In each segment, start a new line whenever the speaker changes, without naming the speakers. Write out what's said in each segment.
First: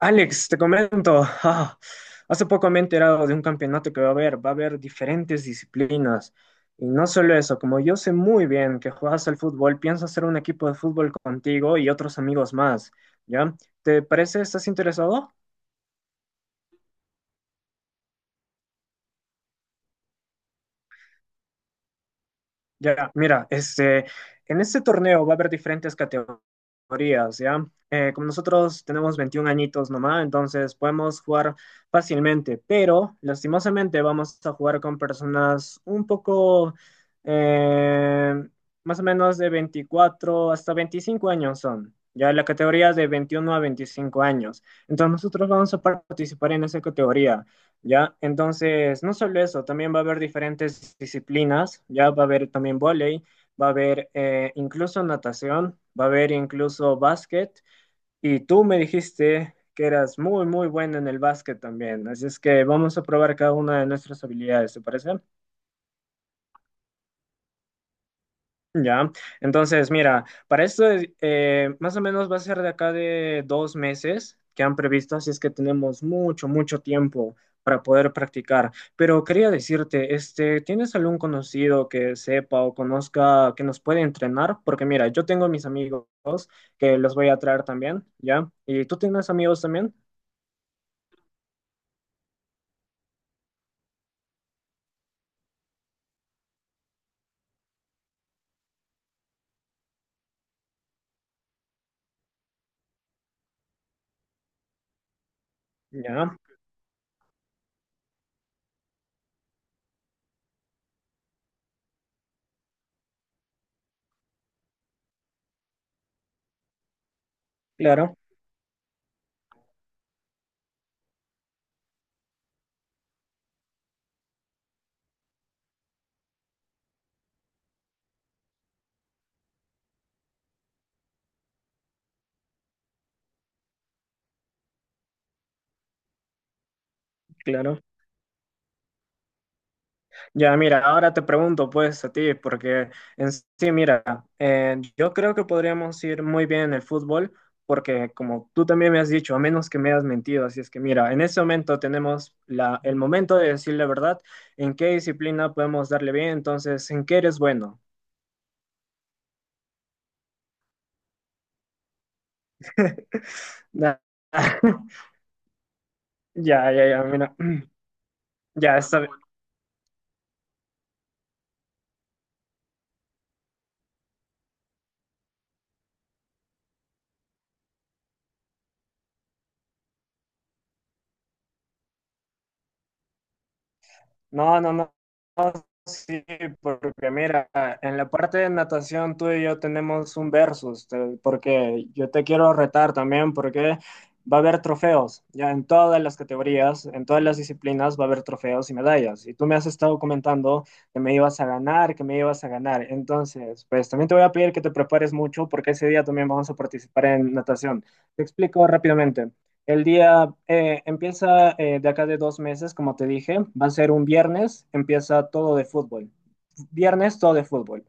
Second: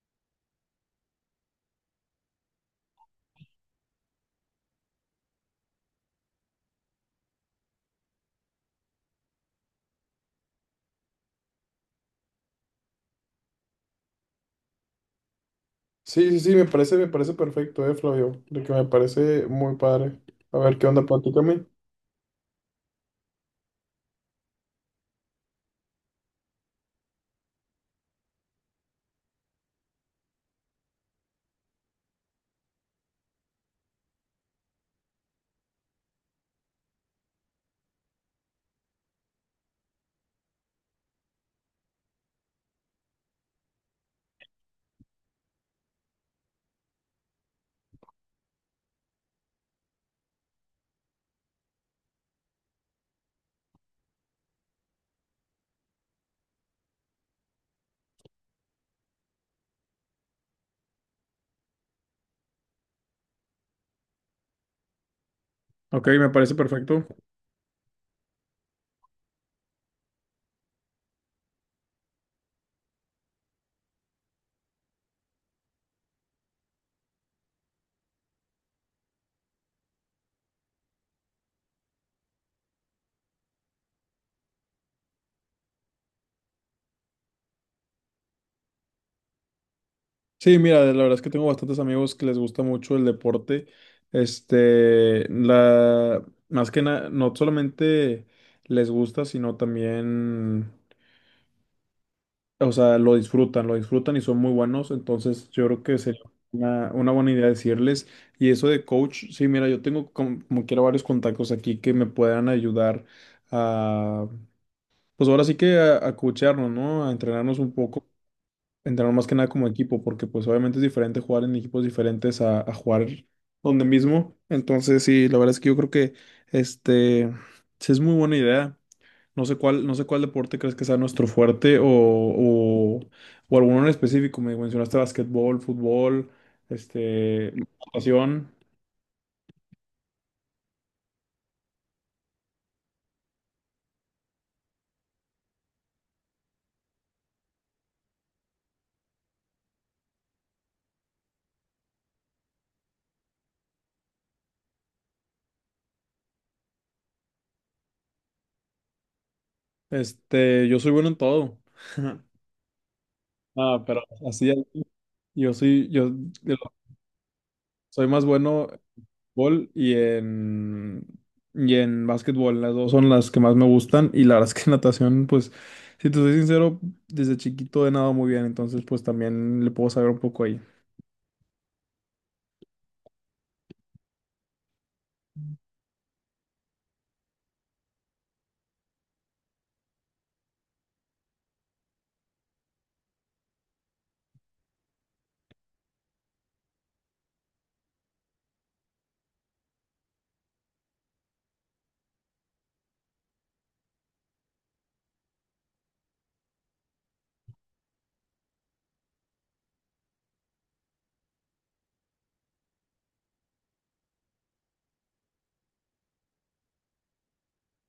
Alex, te comento, hace poco me he enterado de un campeonato que va a haber diferentes disciplinas. Y no solo eso, como yo sé muy bien que juegas al fútbol, pienso hacer un equipo de fútbol contigo y otros amigos más, ¿ya? ¿Te parece? ¿Estás interesado?
Sí, sí, sí, me parece perfecto, Flavio, de que me parece muy padre. A ver, ¿qué onda? Platícame.
Ya, mira, en este torneo va a haber diferentes categorías, ¿ya? Como nosotros tenemos 21 añitos nomás, entonces podemos jugar fácilmente, pero lastimosamente vamos a jugar con personas un poco, eh, más o menos de 24 hasta 25 años son, ya la categoría es de 21 a 25 años. Entonces nosotros vamos a participar en esa categoría. ¿Ya? Entonces, no solo eso, también va a haber diferentes disciplinas, ¿ya? Va a haber también vóley, va a haber incluso natación, va a haber incluso básquet. Y tú me dijiste que eras muy, muy bueno en el básquet también. Así es que vamos a probar cada una de nuestras habilidades, ¿te parece?
Ok, me parece perfecto.
Ya, entonces mira, más o menos va a ser de acá de 2 meses que han previsto, así es que tenemos mucho, mucho tiempo para poder practicar. Pero quería decirte, ¿tienes algún conocido que sepa o conozca que nos puede entrenar? Porque mira, yo tengo mis amigos que los voy a traer también, ¿ya? ¿Y tú tienes amigos también?
Sí, mira, la verdad es que tengo bastantes amigos que les gusta mucho el deporte. Este, más que nada, no solamente les gusta, sino también, o sea, lo disfrutan y son muy buenos. Entonces, yo creo que sería
Ya,
una buena idea decirles. Y eso de coach, sí, mira, yo tengo como quiera varios contactos aquí que me puedan ayudar pues ahora sí que a coachearnos, ¿no? A entrenarnos un poco,
claro,
entrenar más que nada como equipo, porque pues obviamente es diferente jugar en equipos diferentes a jugar donde mismo. Entonces, sí, la verdad es que yo creo que este sí es muy buena idea. No sé cuál deporte crees que sea nuestro fuerte o, o alguno en específico. Me mencionaste basquetbol, fútbol, este,
claro.
natación.
Ya, mira, ahora te pregunto pues a ti, porque en sí, mira, yo creo que podríamos ir muy bien en el fútbol, porque como tú también me has dicho, a menos que me hayas mentido, así es que mira, en este momento tenemos la, el momento de decir la verdad, en qué disciplina podemos darle bien, entonces, en qué eres bueno.
Yo soy bueno en todo. Ah,
Ya,
pero así, yo soy, yo
ya, ya, ya, mira,
soy más bueno.
ya, está.
Fútbol y en básquetbol. Las dos son las que más me gustan y la verdad es que natación, pues, si te soy sincero, desde chiquito he nadado muy bien, entonces pues también le puedo saber un poco ahí.
No, no, no, no. Sí, porque mira, en la parte de natación tú y yo tenemos un versus, porque yo te quiero retar también, porque va a haber trofeos, ya en todas las categorías, en todas las disciplinas va a haber trofeos y medallas. Y tú me has estado comentando que me ibas a ganar, que me ibas a ganar. Entonces, pues también te voy a pedir que te prepares mucho, porque ese día también vamos a participar en natación. Te explico rápidamente. El día empieza de acá de 2 meses, como te dije, va a ser un viernes, empieza todo de fútbol. Viernes todo de fútbol.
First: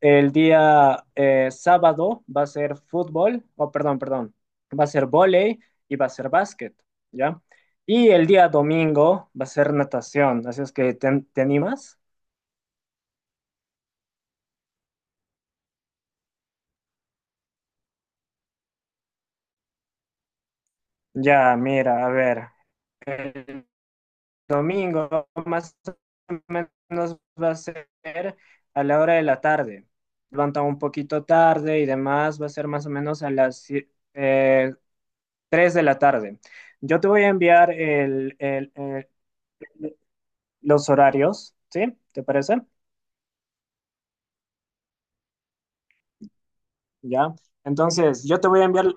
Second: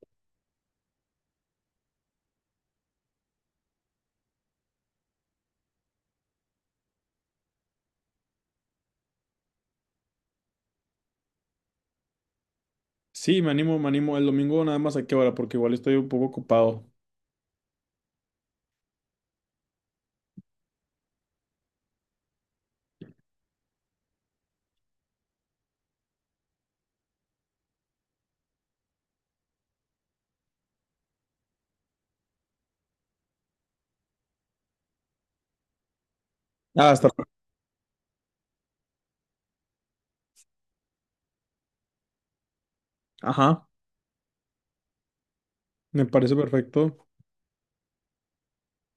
El día sábado va a ser fútbol, oh, perdón, perdón, va a ser vóley y va a ser básquet, ¿ya? Y el día domingo va a ser natación, así es que te animas.
Sí, me animo, me animo. El domingo nada más a qué hora, porque igual estoy un poco ocupado.
Ya, mira, a ver, el domingo, más o menos va a ser a la hora de la tarde. Levanta un poquito tarde y demás, va a ser más o menos a las eh, 3 de la tarde.
Ah,
Yo te
está.
voy a enviar los horarios, ¿sí? ¿Te parece?
Ajá, me parece perfecto.
Ya. Entonces, yo te voy a enviar,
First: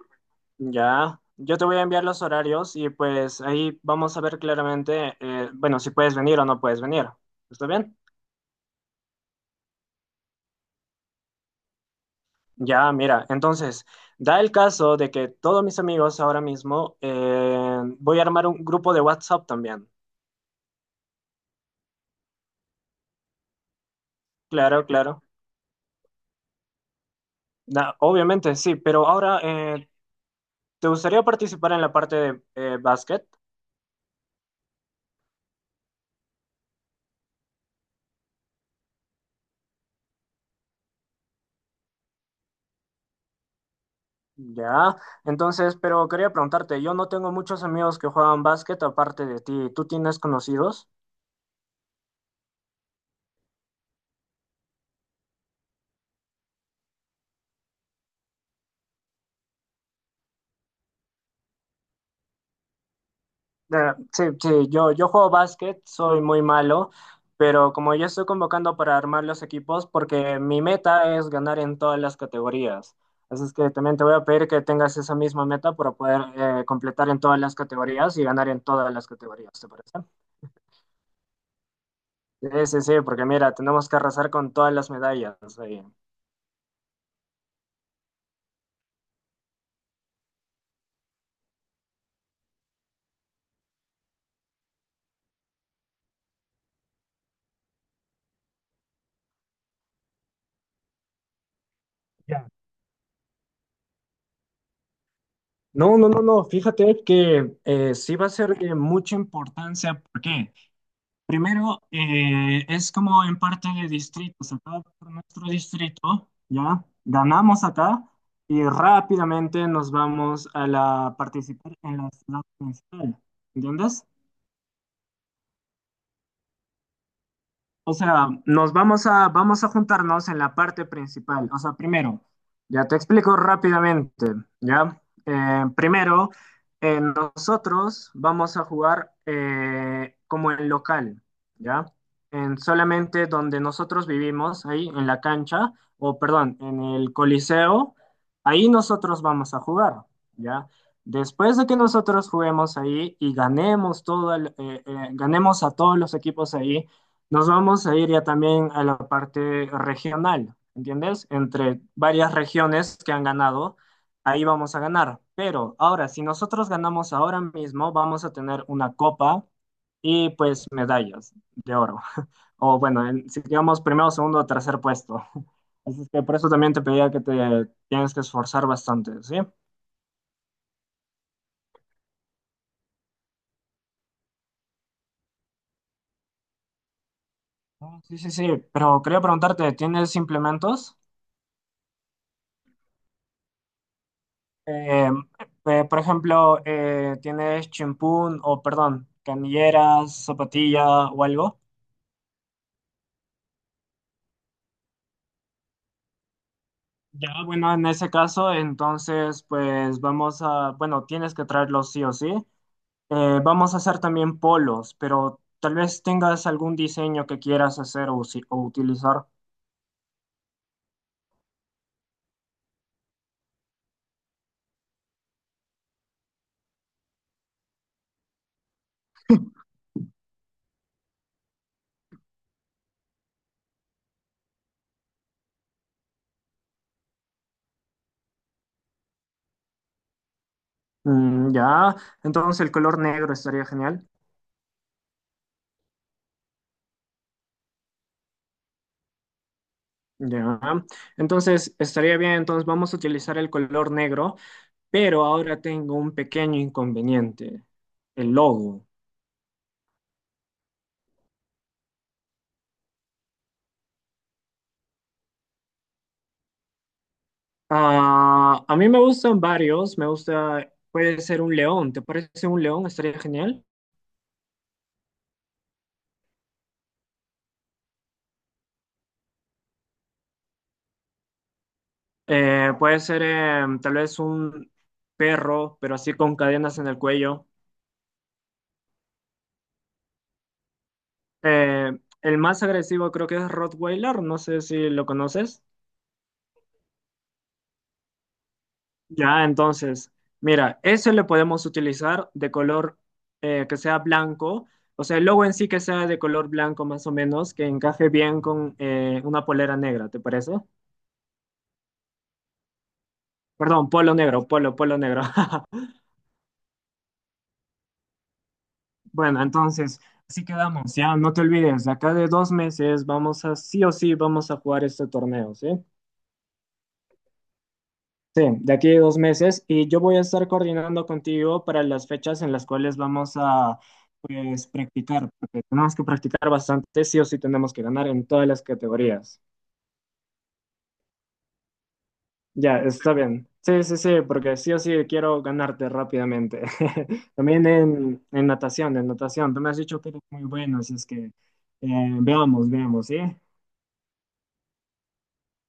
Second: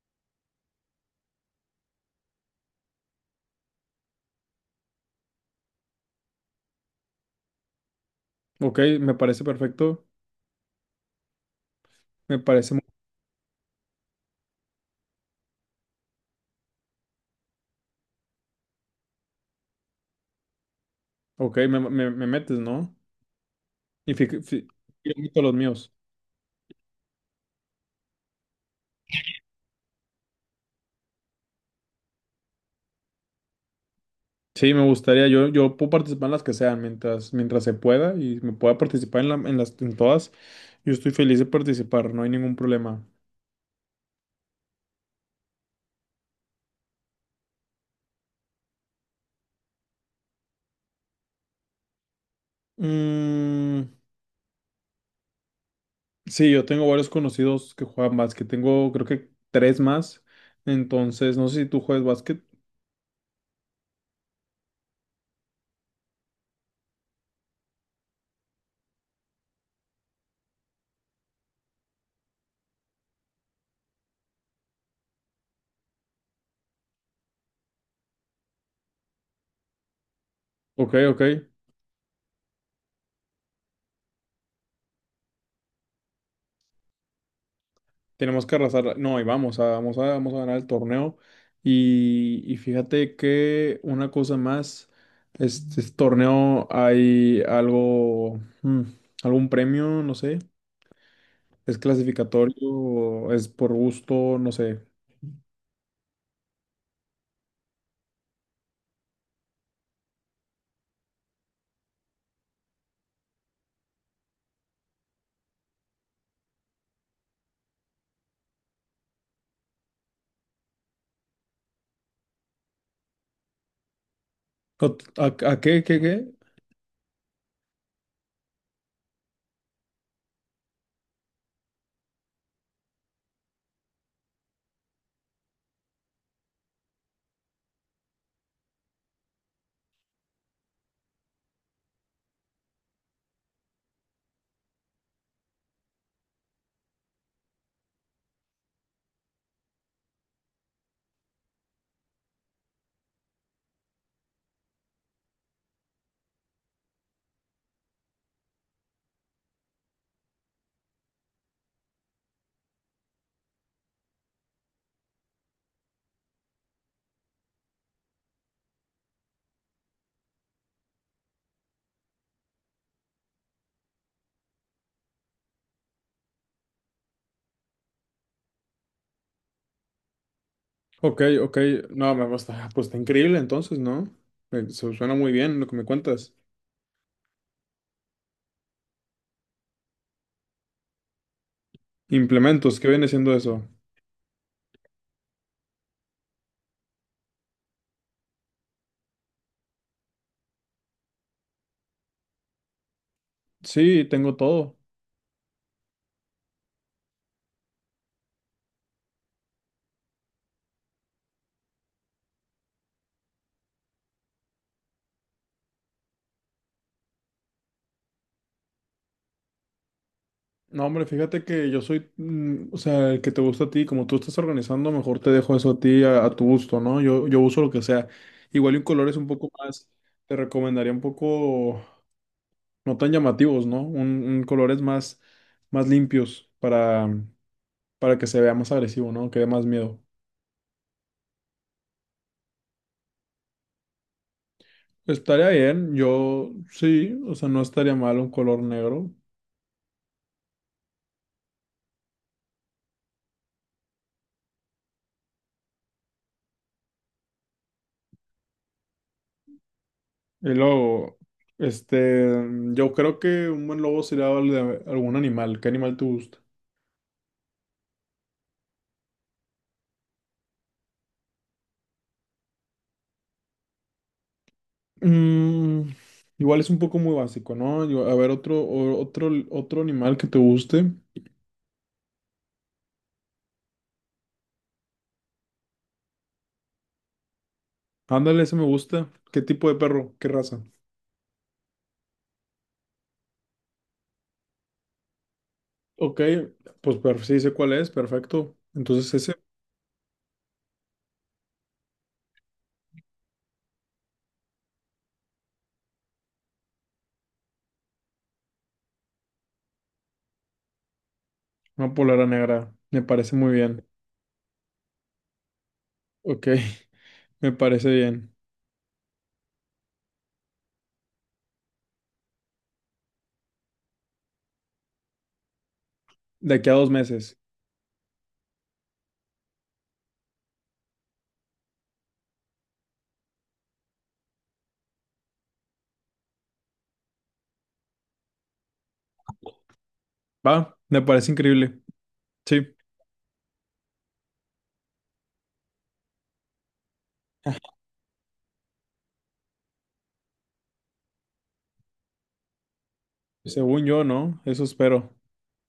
ya, yo te voy a enviar los horarios y pues ahí vamos a ver claramente, bueno, si puedes venir o no puedes venir. ¿Está bien?
Ok, me parece perfecto. Me parece.
Ya, mira, entonces, da el caso de que todos mis amigos ahora mismo, voy a armar un grupo de WhatsApp también.
Ok, me metes, ¿no? Y
Claro,
yo
claro.
meto los míos.
Obviamente, sí, pero ahora, ¿te gustaría participar en la parte de básquet?
Sí, me gustaría, yo puedo participar en las que sean mientras se pueda y me pueda participar en las, en todas. Yo estoy feliz de participar, no hay ningún problema.
Ya, entonces, pero quería preguntarte, yo no tengo muchos amigos que juegan básquet aparte de ti. ¿Tú tienes conocidos?
Mm, sí, yo tengo varios conocidos que juegan básquet, tengo creo que tres más, entonces no sé si tú juegas básquet.
Sí, sí, yo juego básquet, soy muy malo, pero como yo estoy convocando para armar los equipos, porque mi meta es ganar en todas las categorías. Así es que también te voy a pedir que tengas esa misma meta para poder completar en todas las categorías y ganar en todas las categorías, ¿te parece?
Ok, ok,
Sí, sí, sí, porque mira, tenemos que arrasar con todas las medallas ahí.
tenemos que arrasar, no, y vamos a ganar el torneo. Y fíjate que una cosa más, este torneo hay algo, algún premio, no sé. ¿Es
Ya.
clasificatorio? ¿Es por gusto? No sé.
No, no, no, no, fíjate que sí va a ser de mucha importancia. ¿Por qué? Primero, es como en parte de distritos. Acá por nuestro distrito, ya ganamos acá y rápidamente nos vamos a la participar en la ciudad municipal. ¿Entiendes?
¿A, qué, qué?
O sea, vamos a juntarnos en la parte principal. O sea, primero, ya te explico rápidamente, ¿ya? Primero, nosotros vamos a jugar como en local, ¿ya? En solamente donde nosotros vivimos, ahí en la cancha, o perdón, en el Coliseo, ahí nosotros vamos a jugar, ¿ya? Después de que nosotros juguemos ahí y ganemos a todos los equipos ahí, nos vamos a ir ya también a la parte regional, ¿entiendes? Entre varias regiones que han ganado, ahí vamos a ganar. Pero ahora, si nosotros ganamos ahora mismo, vamos a tener una copa y pues medallas de oro. O bueno, si digamos primero, segundo o tercer puesto. Así es que por eso también te pedía que te tienes que esforzar bastante, ¿sí?
Ok, ok. No, me gusta. Pues está increíble entonces, ¿no? Se suena muy bien lo que me cuentas.
Ah, sí, sí, sí. Pero quería preguntarte, ¿tienes implementos?
Implementos, ¿qué viene siendo eso?
Eh, por ejemplo, ¿tienes chimpún o, perdón, canilleras, zapatilla o algo?
Sí, tengo todo.
Ya, bueno, en ese caso, entonces, pues vamos a, bueno, tienes que traerlos sí o sí. Vamos a hacer también polos, pero tal vez tengas algún diseño que quieras hacer o, o utilizar.
No, hombre, fíjate que yo soy, o sea, el que te gusta a ti, como tú estás organizando, mejor te dejo eso a ti, a tu gusto, ¿no? Yo uso lo que sea. Igual y un color es un poco más, te recomendaría un poco, no tan llamativos, ¿no? Un colores más, limpios para que se vea más agresivo, ¿no? Que dé más miedo.
Mm, ya, entonces el color negro estaría genial.
Estaría bien, yo sí, o sea, no estaría mal un color negro.
Ya, entonces estaría bien, entonces vamos a utilizar el color negro. Pero ahora tengo un pequeño inconveniente, el logo.
Y luego, este, yo creo que un buen logo sería el de algún animal. ¿Qué animal te gusta?
Ah, a mí me gustan varios, me gusta, puede ser un león, ¿te parece un león? Estaría genial.
Mm, igual es un poco muy básico, ¿no? A ver, otro animal que te guste.
Puede ser tal vez un perro, pero así con cadenas en el cuello.
Ándale, ese me gusta. ¿Qué tipo de perro? ¿Qué raza?
Eh, el más agresivo creo que es Rottweiler, no sé si lo conoces.
Ok, pues sí sé cuál es, perfecto. Entonces ese,
Ya, entonces, mira, eso le podemos utilizar de color que sea blanco, o sea, el logo en sí que sea de color blanco más o menos, que encaje bien con una polera negra, ¿te parece?
una polera negra, me parece muy
Perdón,
bien.
polo negro, polo, polo negro.
Ok, me parece bien.
Bueno, entonces, así quedamos, ya, no te olvides, de acá de 2 meses vamos a, sí o sí, vamos a jugar este torneo, ¿sí?
De aquí a 2 meses.
Sí, de aquí a 2 meses y yo voy a estar coordinando contigo para las fechas en las cuales vamos a pues practicar, porque tenemos que practicar bastante, sí o sí tenemos que ganar en todas las categorías.
Va, me parece increíble. Sí,
Ya, está bien. Sí, sí, sí, porque sí o sí quiero ganarte rápidamente. También en natación, en natación. Tú me has dicho que eres muy bueno, así es que veamos, veamos, ¿sí?
según yo, ¿no? Eso espero.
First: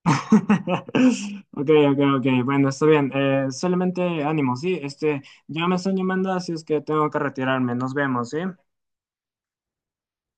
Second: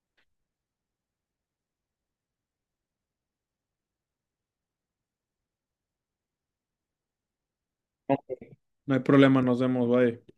Ok, ok, ok. Bueno, está bien. Solamente ánimo, ¿sí? Ya me están llamando, así es que tengo que retirarme. Nos vemos, ¿sí?
No hay problema, nos vemos, bye.